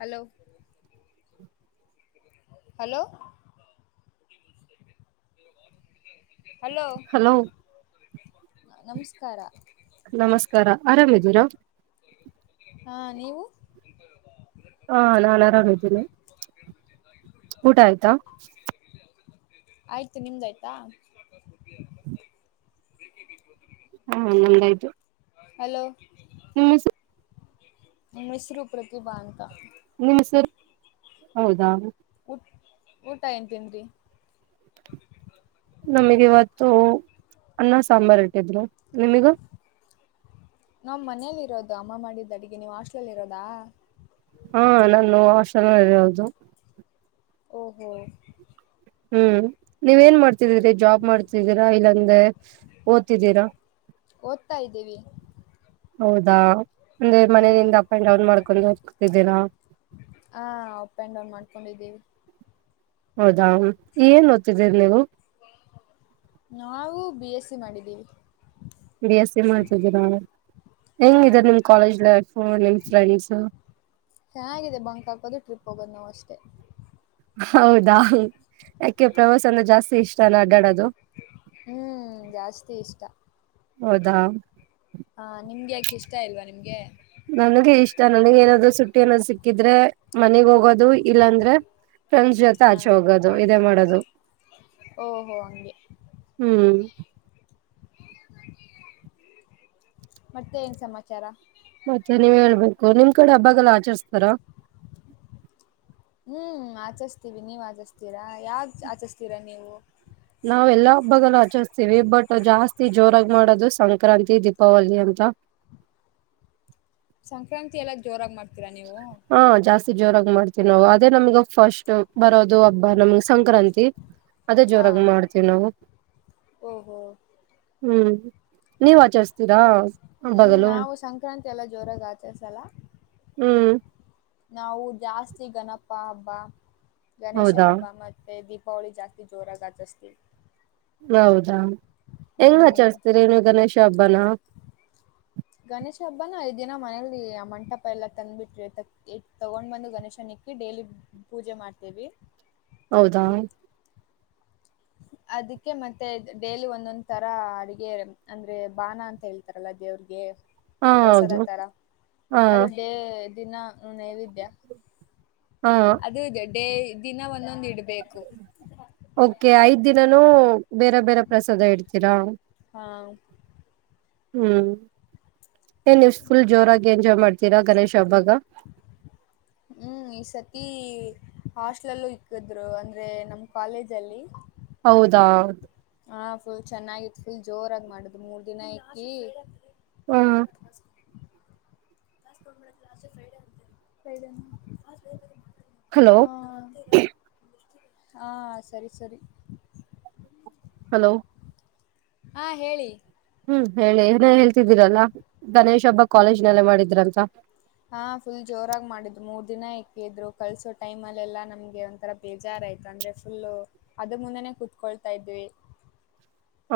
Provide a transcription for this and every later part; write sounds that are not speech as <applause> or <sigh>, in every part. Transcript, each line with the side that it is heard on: left: Hello hello hello ನಮಸ್ಕಾರ
right: ನಮಸ್ಕಾರ ಆರಾಮಿದೀರಾ
left: ಹಾ ನೀವು
right: ಹಾ ನಾನ್ ಆರಾಮಿದ್ದೇನೆ ಊಟ ಆಯ್ತಾ
left: ಆಯ್ತು ನಿಮ್ದಾಯ್ತಾ ಟ್ಟ <unintelligible>
right: ಹ್ಮ ಹಾ ನಂದಾಯ್ತು
left: ಹಲೋ
right: ನಿಮ
left: ಮಿಸ್ರ ಪ್ರತಿ ಬಾಧಕ
right: ನಿಮ್ಮ ಸ ಹೌದಾ
left: ಊಟ ಏಂತೀನ್ರಿ
right: ನಮಗ್ ಇವತ್ತು ಅನ್ನ ಸಾಂಬಾರ್ ಇಟ್ಟಿದ್ರು ನಿಮಗ
left: ನಾ ಮನಲಿ ಇರೋದು ಅಮ್ಮ ಮಾಡಿದ್ದ ಅಡಿಗೆ ನೀವು ಹಾಸ್ಟಲ್ಲಿ ಇರೋದಾ
right: ಹಾ ನಾನು ಆಷ ಇದು
left: ಓಹೋ
right: ಹ್ಮ್ ನೀವ ಏನ್ ಮಾಡ್ತಿದೀರಿ ಜಾಬ್ ಮಾಡ್ತಿದ್ದೀರಾ ಇಲ್ಲಾಂದ ಓದ್ತಿದ್ದೀರಾ
left: ಓದ್ತಾ ಇದ್ದೀವಿ
right: ಹೌದಾ ಅಂದೆ
left: ಹಾಂ
right: ಮನೆಯಿಂದ ಅಪ್ ಅಂಡ್ ಡೌನ್ ಮಾಡ್ಕೊಂಡು ಹ ಸಿಕ್ತಿದ್ದೇರಾ
left: ಹಾ ಅಪ್ ಆಂಡ್ ಡೌನ್ ಮಾಡ್ಕೊಂಡಿದ್ದೀವಿ
right: ಹೌದಾ ಏನ್ ಓದತಿದ್ದೀರಿ ನೀವು
left: ನಾವು ಬಿ ಎಸ್ಸಿ ಮಾಡಿದ್ದೀವಿ
right: ಬಿ ಎಸ್ ಸಿ ಮಾಡ್ತಿದ್ದೀರಾ ಹೆಂಗ
left: ಹಾಂ
right: ನಿಮ್ ಕಾಲೇಜ್ ಲೈಫ್ ನಿಮ್ ಫ್ರೆಂಡ್ಸ್
left: ಚೆನ್ನಾಗಿದೆ ಬಂಕ್ ಹಾಕೋದು ಟ್ರಿಪ್ ಹೋಗೋದು ನಾವು ಅಷ್ಟೇ
right: ಹೌದಾ ಯಾಕೆ ಪ್ರವಾಸನ ಜಾಸ್ತಿ ಇಷ್ಟಲ್ಲ ಅಡ್ಡಾಡೋದು
left: ಹ್ಮ್ ಜಾಸ್ತಿ ಇಷ್ಟ
right: ಹೌದಾ
left: ಹಾ ನಿಮ್ಗೆ ಯಾಕೆ ಇಷ್ಟ ಇಲ್ವಾ ನಿಮ್ಗೆ
right: ನನ್ಗೆ ಇಷ್ಟ ನನಗ್ ಏನಾದ್ ಸುಟ್ಟಿ ಅನೋ ಸಿಕ್ಕಿದ್ರೆ ಮನಗ್ ಹೋಗೋದು ಇಲ್ಲಾಂದ್ರೆ ಫ್ರೆಂಡ್ಸ್ ಜೊತೆ ಆಚೆ
left: ಹಾಂ
right: ಹೋಗೋದು ಇದೇ ಮಾಡೋದು
left: ಓಹೋ ಹಂಗೆ
right: ಹ್ಮ್
left: ಮತ್ತೆ ಏನ್ ಸಮಾಚಾರ
right: ಮತ್ತೆ ನೀವ್ ಹೇಳ್ಬೇಕು ನಿಮ್ ಕಡೆ ಹಬ್ಬಾಗೆಲ್ಲಾ ಆಚರಿಸ್ತಾರಾ
left: ಹ್ಮ್ ಆಚಸ್ವಿ ನೀವ್ ಆಚಿಸ್ತೀರಾ ಯಾವ ಆಚಿಸ್ತೀರಾ ನೀವು
right: ನಾವ ಎಲ್ಲಾ ಹಬ್ಬಲ್ಲೂ ಆಚರಿಸ್ತೀವಿ ಬಟ್ ಜಾಸ್ತಿ ಜೋರಾಗಿ ಮಾಡೋದು ಸಂಕ್ರಾಂತಿ ದೀಪಾವಳಿ ಅಂತ
left: ಸಂಕ್ರಾಂತಿ ಎಲ್ಲ ಜೋರಾಗಿ ಮಾಡ್ತೀರಾ ನೀವು
right: ಹಾ ಜಾಸ್ತಿ ಜೋರಾಗಿ ಮಾಡ್ತೀವಿ ನಾವು ಅದೇ ನಮಗ ಫಸ್ಟ್ ಬರೋದು ಹಬ್ಬ ನಮ್ಗ್ ಸಂಕ್ರಾಂತಿ ಅದೇ
left: ಹಾ
right: ಜೋರಾಗಿ ಮಾಡ್ತೀವಿ ನಾವು
left: ಓಹೋ
right: ಹ್ಮ್ ನೀವ್ ಆಚರಿಸತೀರಾ
left: ಹ್ಮ್ ನಾವು ಸಂಕ್ರಾಂತಿ ಎಲ್ಲ ಜೋರಾಗಿ ಆಚರಿಸಲ್ಲ
right: ಹ್ಮ್
left: ನಾವು ಜಾಸ್ತಿ ಗಣಪ ಹಬ್ಬ ಗಣೇಶ
right: ಹೌದಾ
left: ಹಬ್ಬ ಮತ್ತೆ ದೀಪ ಹೋಳಿ ಜಾಸ್ತಿ ಜೋರಾಗಸ್ತಿ
right: ಹೌದಾ ಹೆಂಗ್
left: ಹ್ಮ್
right: ಆಚರಿಸಸ್ತೀರಿ ನೀನು ಗಣೇಶ ಹಬ್ಬನ
left: ಗಣೇಶ ಹಬ್ಬನ ಐ ದಿನ ಮನೇಲಿ ಆ ಮಂಟಪ ಎಲ್ಲ ತಂದ್ಬಿಟ್ರೆ ಎ ತಗೊಂಡ್ ಬಂದು ಗಣೇಶನ ಡೈಲಿ ಪೂಜೆ ಮಾಡ್ತೇವಿ
right: ಹೌದಾ
left: ಅದಕ್ಕೆ ಮತ್ತೆ ಡೇಲಿ ಒಂದೊಂದ್ ತರ ಅಡಗೆ ಅಂದ್ರೆ ಬಾನ ಅಂತ ಹೇಳ್ತವಿ ಯಲ ದೇವ್ರಿಗೆ
right: ಹಾ
left: ಪ್ರಸಾದ
right: ಹೌದು
left: ತರ
right: ಹಾ
left: ಅದುಡ್ಡೇ ದಿನ ನೈವಿದ್ಯ
right: ಹಾ
left: ಅದು ಇದೆ ಡೇ ದಿನ ಒಂದೊಂದು ಇಡ್ಬೇಕು
right: ಓಕೆ ಐದ್ ದಿನಾನೂ ಬೇರೆ ಬೇರೆ ಪ್ರಸಾದ ಇಡ್ತೀರಾ
left: ಹಾ
right: ಹ್ಮ್ ಏನ್ವ್ ಫುಲ್ ಜೋರಾಗಿ ಎಂಜಾಯ್ ಮಾಡ್ತೀರಾ ಗಣೇಶ್ ಹಬ್ಬಾಗ
left: ಹ್ಮ್ ಈ ಸತಿ ಹಾಸ್ಟ ಇಕ್ಕಿದ್ರು ಅಂದ್ರೆ ನಮ್ ಕಾಲೇಜ ಅಲ್ಲಿ
right: ಹೌದಾ
left: ಹ ಫುಲ್ ಚೆನ್ನಾಗಿತ್ತು ಫುಲ್ ಜೋರಾಗಿ ಮಾಡುದು್ ಮೂರ್ ದಿನ ಇಕಿ
right: ಹ್ಮ
left: ಫ್ರೈಡೆ ಅಂತ ಫ್ರೈಡ
right: ಹಲೋ
left: ಹಾ ಸರಿ ಸರಿ
right: ಹಲೋ
left: ಹಾ ಹೇಳಿ
right: ಹ್ಮ್ ಹೇಳಿ ಏನೇ ಹೇಳ್ತಿದ್ದೀರಲ್ಲಾ ಗಣೇಶ್ ಹಬ್ಬ ಕಾಲೇಜನಲ್ಲೇ ಮಾಡಿದ್ರಂತ
left: ಹಾ ಫುಲ್ ಜೋರಾಗಿ ಮಾಡಿದ್ರು ಮೂರ್ ದಿನ ಎಕ್ಕಿದ್ರು ಕಲ್ಸೋ ಟೈಮ್ ಅಲ್ಲ ಎಲ್ಲ ನಮ್ಗೆ ಒಂಥರ ಬೇಜಾರಯ್ತ ಅಂದ್ರೆ ಫುಲ್ಲು ಅದು ಮುಂದೆೇ ಕುೂತ್ಕೊಳ್ತಾ ಇದ್ವಿ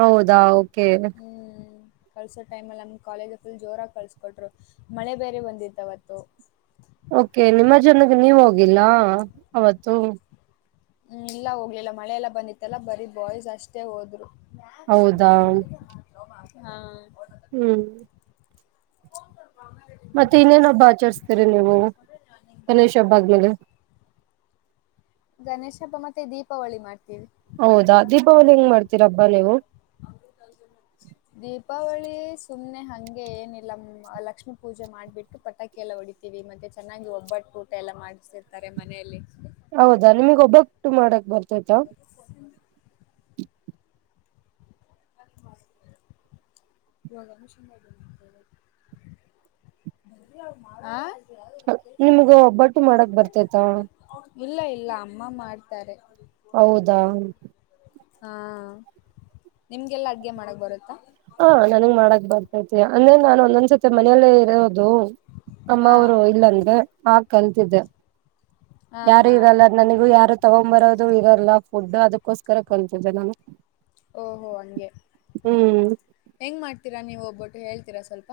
right: ಹೌದಾ ಓಕೆ
left: ಹ್ಮ್ ಕಳ್ಸೋ ಟೈಮಲ್ಲಿ ನಮ ಕಾಲೇಜು ಫುಲ್ ಜೋರಾಗಿ ಕಳಿಸಕೊಟ್ರು ಮಳೆ ಬೇರೆ ಬಂದಿರ್ತವತ್ತು
right: ಓಕೆ ನಿಮ್ಮ ಜನಗೆ ನೀವ ಹೋಗಿಲ್ಲಾ ಅವತ್ತು
left: ಹ್ಮ್ ಇಲ್ಲ ಹೋಗ್ಲಿಲ್ಲ ಮಳೆಲ್ಲಾ ಬಂದಿತ್ತಲ್ಲ ಬರೀ ಬಾಯ್ಸ್ ಅಷ್ಟೇ ಹೋದ್ರು
right: ಹೌದಾ
left: ಅ
right: ಹ್ಮ್
left: ಫೋನ್ ಕೊಡ್ಪಾ ಅ
right: ಮತ್ತೆ ಇನ್ನೇನೊಬ್ಬ ಆಚರಿಸಸ್ತೀರಿ ನೀವು ಗಣೇಶ ಹಬ್ಬಾಗ ಮೇಲೆ
left: ಗಣೇಶಬ ಮತ್ತೆ ದೀಪಾವಳಿ ಮಾಡ್ತೀವಿ
right: ಹೌದಾ ದೀಪಾವಳಿ ಹೆಂಗ ಮಾಡ್ತೀರಬ್ಬಾ ನೀವು
left: ಅದು ಕ <unintelligible> ದೀಪಾವಳಿ ಸುಮ್ನೆ ಹಂಗೆ ಏನಿಲ್ಲ ಲಕ್ಷ್ಮೀ ಪೂಜೆ ಮಾಡ್ಬಿಟ್ಟು ಪಟಾಕಿ ಎಲ್ಲ ಹೊಡಿತ ಮತ್ತೆ ಚೆನ್ನಾಗಿ ಒಬ್ಬಟ್ಟು ಊಟ ಎಲ್ಲ ಮಾಡ್ಸತಿರ್ತಾರೆ ಮನೆಯಲ್ಲಿ
right: ಹೌದಾ ನಿಮಗ್ ಒಬ್ಬಕ್ಟ್ಟು ಮಾಡಕ್ ಬರ್ತೈತ
left: <inaudible> ಯ ಮಷೀನ್ ಆ
right: ನಿಮ್ಗ ಒಬ್ಬಟ್ಟು ಮಾಡಕ್ ಬರ್ತೈತ
left: ಇಲ್ಲ ಇಲ್ಲ ಅಮ್ಮ ಮಾಡ್ತಾರೆ
right: ಹೌದಾ
left: ಹಾ ನಿಮ್ಗೆಲ್ಲ ಅಡ್ಗೆ ಮಾಡಕ್ ಬರುತ್ತಾ
right: ಹಾ ನನ್ಗ್ ಮಾಡಕ್ ಬರ್ತೈತಿ ಅಂದ್ರೆ ನಾನನ್ ಒಂದೊಂದ್ಸತಿ ಮನೆಯಲ್ಲೇ ಇರೋದು ಅಮ್ಮ
left: ಹಾ
right: ಅವರು ಇಲ್ಲಂದ ಹಾ ಕಲ್ತಿದ್ದೆ
left: ಹ ಹಾ
right: ಯಾರು ಇರಲ್ಲ ನನಗೂ ಯಾರು ತಗೊೊಂಡ್ ಬರೋದು ಇರಲ್ಲ ಫುಡ್ ಅದಕ್ಕೋಸ್ಕರ ಕಲ್ತಿದೆ ನಾನು
left: ಓಹೋ ಹಂಗೆ
right: ಹ್ಮ್
left: ಹೆಂಗಗೆ ಮಾಡ್ತೀರಾ ನೀವು ಒೋಗಬ್್ಬಿಟ್ಟು ಹೇಳ್ತೀರಾ ಸ್ವಲ್ಪ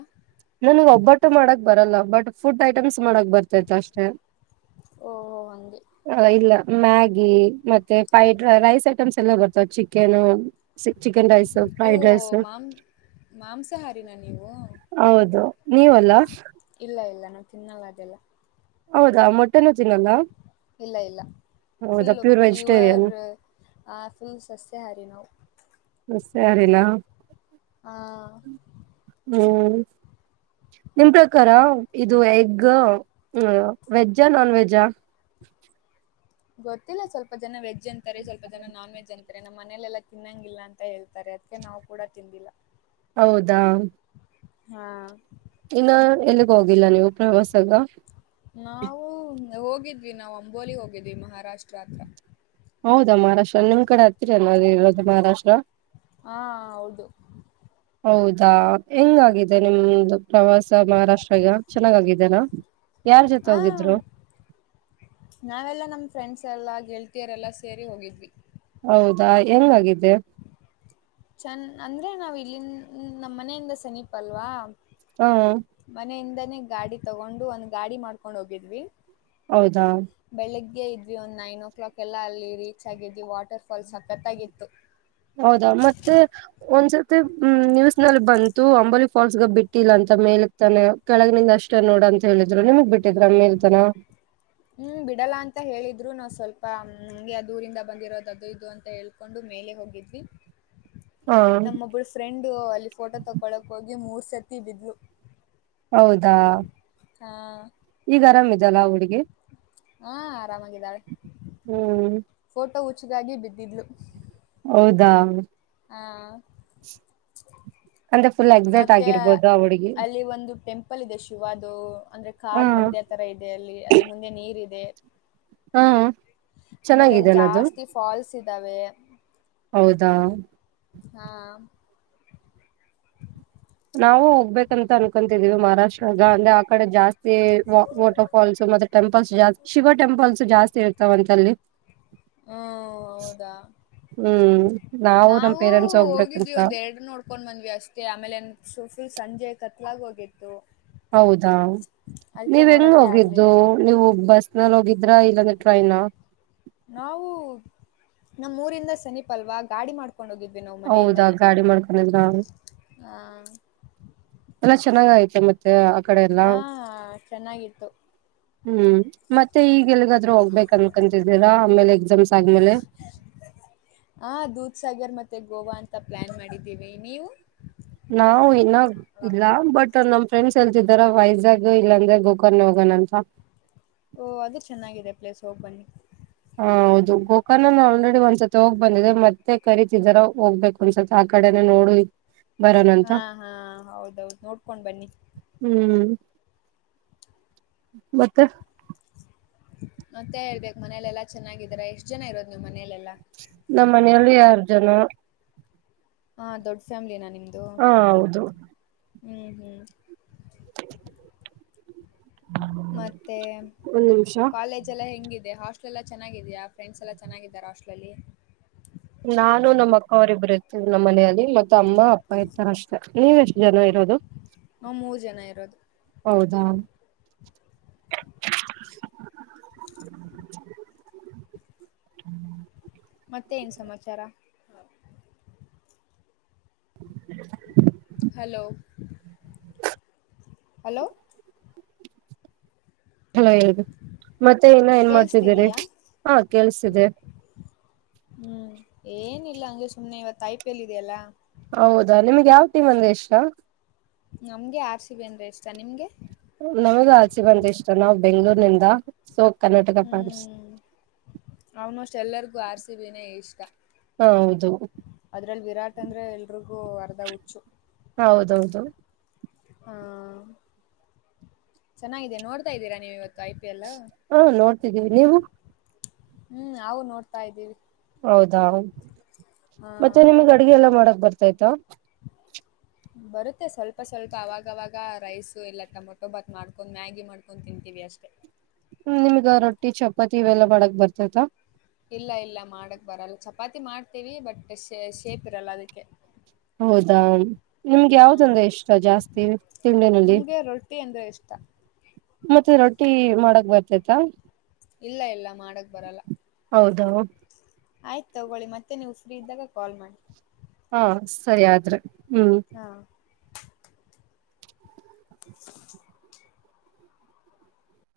right: ನನ್ಗ್ ಒಬ್ಬಟ್ಟು ಮಾಡಕ್ ಬರಲ್ಲ ಬಟ್ ಫುಡ್ ಐಟಮ್ಸ್ ಮಾಡಕ್ ಬರ್ತತ ಅಷ್ಟೆ
left: ಓಹೋ ಹಂಗೆ
right: ಇಲ್ಲ ಮ್ಯಾಗಿ ಮತ್ತೆ ಫ್ರೈಡ್ ರೈಸ್ ಐಟಮ್ಸ್ ಎಲ್ಲ ಬರ್ತಾವ chicken chicken rice fried rice
left: ಮಾಂಸಹಾರಿನ ನೀವು
right: ಹೌದು ನೀವಲ್ಲಾ
left: ಇಲ್ಲ ಇಲ್ಲ ನಾವು ತಿನ್ನಲ್ಲ ಅದೆಲ್ಲ
right: ಹೌದಾ ಮೊಟ್ಟೆನ ದಿನಲ್ಲ
left: ಇಲ್ಲ ಇಲ್ಲ ಫುಲ್ಲ
right: ವೆಜಿಟೇರಿಯನ್
left: ಪ್ಯೂರ್ ಫುಲ್ ಸಸ್ಯಾಹಾರಿ ನಾವು
right: ಮ ಸಾರಿಲ್ಲ
left: ಹಾ
right: ಹ್ಮ್ ನಿಮ ಪ್ರಕಾರ ಇದು ಎಗ್ ವೆಜ್ ನಾನ್ ವೆಜ್
left: ಗೊತ್ತಿಲ್ಲ ಸ್ವಲ್ಪ ಜನ ವೆಜ್ ಅಂತಾರೆ ಸ್ವಲ್ಪ ಜನ ನಾನ್ ವೆಜ್ ಅಂತಾರೆ ನಮ್ಮ್ ಮನಲೆೆಲ್ಲ ತಿನ್ನಂಗಿಲ್ಲ ಅಂತ ಹೇಳ್ತಾರೆ ಅ ್ಕ ನಾವು ಕೂಡ ತಿಿಂದಿಲ್ಲ
right: ಹೌದಾ
left: ಹಾ
right: ಇನ್ನ ಎಲ್ಲಿಗ ಹೋಗಿಲ್ಲ ನೀವು ಪ್ರವಾಸಗ
left: ನಾವು ಹೋಗಿದ್ವಿ ನಾವು ಅಂಬೋಲಿ ಹೋಗಿದ್ವಿ ಮಹಾರಾಷ್ಟ್ರ ಹತ್ರ
right: ಹೌದಾ ಮಹಾರಾಷ್ಟ್ರ ನಿಮ್ ಕಡೆ ಹತ್ತೀರ ಅಲ್ಲ ಅದ ಇರದು ಮಹಾರಾಷ್ಟ್ರ
left: ಹಾ ಹೌದು
right: ಹೌದಾ ಹೆಂಗಾಗಿದೆ ನಿಮ್ದು ಪ್ರವಾಸ ಮಹಾರಾಷ್ಟ್ರಗ ಚೆನ್ನಾಗಗಿದನಾ
left: ಹ ನಾವೆಲ್ಲಾ ನಮ್ಮ್ ಫ್ರೆಂಡ್ಸ್ ಎಲ್ಲಾ ಗೆಳತಿಯರೆಲ್ಲ ಸೇರಿ ಹೋಗಿದ್ವಿ
right: ಹೌದಾ ಹೆಂಗಾಗಿದೆ
left: ಚಂದ ಅಂದ್ರೆ ನಾವ್ ಇಲ್ಲಿಂದ ನಮ್ಮ್ ಮನೆಯಿಂದ ಸನೀಪಲ್ವಾ
right: ಹ
left: ಮನೆಯಿಂದಾನೇ ಗಾಡಿ ತಗೊಂಡು ಒಂದ್ ಗಾಡಿ ಮಾಡ್ಕೊಂಡ್ ಹೋಗಿದ್ವಿ
right: ಹೌದಾ
left: ಬೆಳಗ್ಗೆ ಇದ್ವಿ ಒಂದು ನೈನ್ ಓ ಕ್ಲಾಕ್ ಎಲ್ಲ ಅಲ್ಲಿ ರೀಚ್ ಆಗಿದ್ವಿ ವಾಟರ್ ಫಾಲ್ಸ್ ಸಕ್ಕತ್ತಾಗಿತ್ತು.
right: ಹೌದಾ ಮತ್ತೆ ಒಂದ್ಸತಿ ನ್ಯೂಸ್ನಲ್ಲಿ ಬಂತ. ಇತ್ತು ಅಂಬಲಿ ಫಾಲ್ಸ್ಗಾಗ ಬಿಟ್ಟಿಲ್ಲ ಅಂತ ಮೇಲಗ ತಾನ ಕೆಳಗಿನಿಂದ ಅಷ್ಟೇ ನೋಡ ಅಂತ ಹೇಳಿದ್ರು ನಿಮಗ್ ಬಿಟ್ಟ ಬಿಟ್ಟಿದ್ರಾ ಮೇಲ್ ತಾನ.
left: ಹ್ಮ್ ಬಿಡಲ್ಲ ಅಂತ ಹೇಳಿದ್ರು ನಾವು ಸ್ವಲ್ಪ ಹಂಗೆ ಆ ದೂರಿಂದ ಬಂದಿರೋದು ಅದು ಇದು ಅಂತ ಹೇಳ. ಒಂದು ಮೇಲೆ ಹೋಗಿದ್ವಿ.
right: <inaudible>
left: ನಮ್ಮ ಒಬ್ಬಳ ಫ್ರೆಂಡು ಅಲ್ಲಿ ಫೋಟೋ ತಕ್ಕೊಳಿಕೆ ಹೋಗಿ ಮೂರ್ ಸರ್ತಿ ಬಿದ್ಲು.
right: ಹೌದಾ
left: ಹಾ
right: ಈಗ ಆರಾಮ್ ಇದಲ್ಲಾ ಹುಡ್ಗಿ.
left: ಹಾ ಆರಾಮಾಗಿದ್ದಾಳೆ
right: ಹ್ಮ್
left: ಫೋಟೋ ಹುಚ್ಚಗಾಗಿ ಬಿದ್ದಿದ್ಲು.
right: ಹೌದಾ
left: ಹಾ
right: ಅಂದ್ರೆ ಫುಲ್ ಎಕ್ಸೈಟ್
left: ಮತ್ತೆ
right: ಆಗಿರ್ಬೋದು ಆ ಹುಡ್ಗಿ
left: ಅಲ್ಲಿ ಒಂದು ಟೆಂಪ ಟೆಂಪಲ್ ಇದೆ ಶಿವದು ಅಂದ್ರೆ
right: ಹ
left: ಕಾಡ್ ಮಧ್ಯ ತರ ಇದೆ ಅಲ್ಲಿ ಅದ್ರ ಮುಂದೆ ನೀರ್ ಇದೆ.
right: ಹ
left: ಆಮೇಲೆ ಅಲ್ಲಿ
right: ಚೆನ್ನಾಗಿದೇನದು
left: ಜಾಸ್ತಿ ಫಾಲ್ಸ್ ಇದ್ದಾವೆ.
right: ಹೌದಾ
left: ಹಾ
right: ನಾವು ಹೋಗ್ಬೇಕಂತ ಅನ್ಕೊತಿದೀವಿ ಮಹಾರಾಷ್ಟ್ರಗ ಅಂದ್ರೆ ಆ ಕಡೆ ಜಾಸ್ತಿ ವಾಟರ್ ಫಾಲ್ಸ್ ಮತ್ ಟೆಂಪಲ್ಸ್ ಜಾಸ್ತಿ ಶಿವ ಟೆಂಪಲ್ಸ್ ಜಾಸ್ತಿ ಇರ್ತಾವಂತಲ್ಲಿ.
left: ಹ್ಮ ಹೌದಾ
right: ಹ್ಮ್ ನಮ್
left: ನಾವು
right: ಪೇರೆಂಟ್ಸ್
left: ಹೋಗಿದ್ವಿ
right: ಹೋಗ್ಬೇಕಂತ
left: ಒಂದೇ ಎರಡು ನೋಡ್ಕೊಂಡ್ ಬಂದ್ವಿ ಅಷ್ಟೇ ಆಮೇಲೆ ಸೊ ಫುಲ್ ಸಂಜೆ ಕತ್ಲಾಗಿ ಹೋಗಿತ್ತು.
right: ಹೌದಾ
left: ಅದಕ್ಕೆ
right: ನೀವ ಹೆಂಗ
left: ನೋಡೋಕ್ಕೆ
right: ಹೋಗಿದ್ದು.
left: ಆಗ್ಲಿಲ್ಲ
right: ನೀವು ಬಸ್ ನಲ್ಲಿ ಹೋಗಿದ್ರಾ ಇಲ್ಲಾಂದ್ರೆ ಟ್ರೈನ್.
left: ನಾವು ನಮ್ಮುರಿಂದ ಸನಿಪ ಅಲ್ವ ಗಾಡಿ ಮಾಡ್ ಕೊಂಡ ಹೋಗಿದ್ವಿ ನಾವು
right: ಹೌದಾ
left: ಮನೆಯಿಂದಾನೇ
right: ಗಾಡಿ ಮಾಡ್ಕೊಂಡಿದ್ರ
left: ಹ.
right: ಎಲ್ಲಾ ಚೆನ್ನಾಗ ಆಯ್ತು ಮತ್ತ.
left: ಹ ಚೆನ್ನಾಗಿತ್ತು.
right: ಹ್ಮ್ ಮತ್ತೆ ಈಗ ಎಲ್ಗಾದ್ರೂ ಹೋಗ್ಬೇಕ ಅನ್ಕಂತಿದ್ದೀರಾ ಆಮೇಲೆ ಎಕ್ಸಾಮ್ಸ್ ಆದ್ಮೇಲೆ.
left: ಹ ದೂದ ಸಾಗರ್ ಮತ್ತೆ ಗೋವಾ ಅಂತ ಪ್ಲಾನ್ ಮಾಡಿದ್ದೀವಿ ನೀವು.
right: ನಾವು ಇನ್ನ ಇಲ್ಲ ಬಟ್ ನಮ್ ಫ್ರೆಂಡ್ಸ್ ಎಲ್ತಿದಾರ ವೈಜಾಗ್ ಇಲ್ಲಾಂದ್ರೆ ಗೋಕರ್ನ ಹೋಗೋಣ ಅಂತ.
left: ಓಹ ಅದು ಚೆನ್ನಾಗಿದೆ ಪ್ಲೇಸ್ ಹೋಗ್ ಬನ್ನಿ.
right: ಹ ಹೌದು ಗೋಕರ್ರಣನ ಆಲ್ರೆಡಿ ಒಂದ್ಸತಿ ಹೋಗ್ ಬಂದಿದೆ ಮತ್ತೆ ಕರಿತಿದರ ಹೋಗ್ಬೇಕು. ಒಂದ್ ಸ್ವಲ್ಪ ಆ ಕಡೆನ ನೋಡು ಬರೋಣ ಅಂತ
left: ಹಾ ಹಾ ಹೌದೌದು ನೋಡ್ಕೊಂಡ್ ಬನ್ನಿ.
right: ಹ್ಮ್ ಮತ್ತೆ.
left: ಮತ್ತೆ ಹೇಳ್ಬೇಕ್ ಮನೇಲೆೆಲ್ಲಾ ಚೆನ್ನಾಗಿದರ ಎಷ್ಟ್ ಜನ ಇರೋದು ನಿಮ್ ಮನೆಲೆೆಲ್ಲಾ.
right: ನಮ್ಮ ಮನೆಯಲ್ಲಿ ಆರ್ ಜನ.
left: ಹಾ ದೊಡ್ ಫ್ಯಾಮಿಲಿನ ನಿಮ್ದು.
right: ಹ ಹೌದು
left: ಹ್ಮ್ ಹ್ಮ್ ಮತ್ತೆ
right: ಒಂದ್ ನಿಮಿಷ
left: ಕಾಲೇಜ್ ಲೆಲ್ಲ ಹೆಂಗಿದೆ ಹಾಸ್ಟಲ್ಲ ಚನ್ನಾಗಿದೆಯ ಫ್ರೆಂಡ್ಸ್ ಎಲ್ಲ ಚೆಗಿದಿದ್ದಾರ ಹಾಸ್ಟೆಲ್ ಅಲ್ಲಿ.
right: ನಾನು ನಮ್ಮ ಅಕ್ಕವರಿಬ್ಬರು ಇರ್ತೀಿ ನಮ್ಮ ಮನೆಯಲ್ಲಿ. ಮತ್ತ ಅಮ್ಮ ಅಪ್ಪ ಇರ್ತಾರ ಅಷ್ಟೆ ನೀವೆ ಎಷ್ಟು ಜನ ಇರೋದು.
left: ನಾವು ಮೂರು ಜನ ಇರೋದು
right: ಹೌದಾ
left: ಮತ್ತೆ ಏನ್ ಸಮಾಚಾರ
right: <inaudible>
left: ಹಲೋ <inaudible> ಹಲೋ
right: ಹಾ ಹೇಳ್ರಿ ಮತ್ತೆ ಇನ್ನ ಏನ್ ಮಾಡ್ತಿದ್ದೀರಿ
left: ಕೇಳಿಸ್ತಿದೀಯಾ
right: ಹಾ ಕೇಳಸ್ತಿದೆ.
left: ಹ್ಮ್ ಏನಿಲ್ಲ ಹಂಗೆ ಸುಮ್ನೆ ಇವತ್ ಐಪಿಎಲ್ ಇದೆಯಲ್ಲಾ.
right: ಹೌದಾ ನಿಮ್ಗೆ ಯಾವ ಟೀಮ ಅಂದ್ರೆ ಇಷ್ಟಾ
left: ನಮ್ಗೆ ಆರ್ ಸಿ ಬಿ ಅಂದ್ರೆ ಇಷ್ಟ ನಿಮ್ಗೆ.
right: ನಮಗ ಆಚೆ ಬಂದ ಇಷ್ಟ ನಾವ್ ಬೆಂಗ್ಗಳೂರ್ನಿಂದ ಸೊ ಕರ್ನಾಟಕ ಫಾನ್ಸ್
left: ಹ್ಮ್ ಆಲ್ಮೋಸ್ಟ್ ಎಲ್ಲರಿಗೂ ಆರ್ ಸಿಬಿನೇ ಇಷ್ಟ.
right: ಹೌದು.
left: ಅದ್ರಲ್ಲಿ ವಿರಾಟ್ ಅಂದ್ರೆ ಎಲ್ರಿಗೂ ಅರ್ಧ ಹುಚ್ಚು <inaudible>
right: ಹೌದೌದು
left: ಹಾ <inaudible> ಚೆನ್ನಾಗಿದೆ ನೋಡ್ತಾ ಇದ್ದೀರಾ ನೀವು ಇವತ್ತು ಐ ಪಿ ಎಲ್.
right: ಹಾ ನೋಡ್ತಿದ್ದೀವಿ ನೀವು.
left: ನಾವು ನೋಡ್ತಾ ಇದ್ದೀವಿ.
right: ಹೌದಾ
left: ಹಾ
right: ಮತ್ತೆ ನಿಮಗ್ ಅಡ್ಗೆ ಎಲ್ಲ ಮಾಡಕ್ ಬರ್ತಾಯ್ತಾ.
left: ಬರುತ್ತೆ ಸ್ವಲ್ಪ ಸ್ವಲ್ಪ ಅವಾಗವಾಗ ರೈಸು ಎಲ್ಲ ಟಮೊಟೊ ಭಾತ್ ಮಾಡ್ಕೊಂಡ್ ಮ್ಯಾಗಿ ಮಾಡ್ಕೊಂಡ ತಿಂತೀವಿ ಅಷ್ಟ್.
right: ನಿಮ್ಗ ರೊಟ್ಟಿ ಚಪಾತಿ ಇವೆಲ್ಲಾ ಮಾಡಕ್ ಬರ್ತೈತ.
left: ಇಲ್ಲ ಇಲ್ಲ ಮಾಡಕ್ ಬರಲ್ಲ ಚಪಾತಿ ಮಾಡ್ತೀವಿ ಬಟ್ ಶೆ ಶೇಪ್ ಇರಲ್ಲ ಅದಕ್ಕೆ...
right: ಹೌದಾ ನಿಮ್ಗೆ ಯಾವ್ದಂದ್ರ
left: ಹ್ಮ್
right: ಇಷ್ಟ ಜಾಸ್ತಿ ತಿಂಡಿನಲ್ಲಿ.
left: ಟಿ ಅಂದ್ರೆ ಇಷ್ಟಾ
right: ಮತ್ತೆ ರೊಟ್ಟಿ ಮಾಡಕ್ ಬರ್ತತಾ
left: ಇಲ್ಲ ಇಲ್ಲ ಮಾಡಕ್ ಬರಲ್ಲ
right: ಹೌದಾ
left: ಆಯ್ತು ತಗೊಳ್ಳಿ ಮತ್ತೆ ನೀವು ಫ್ರೀ ಇದ್ದಾಗ ಕಾಲ್ ಮಾಡಿ.
right: ಹಾ ಸರಿ ಆದ್ರೆ ಹ್ಮ್
left: ಹಾ <inaudible>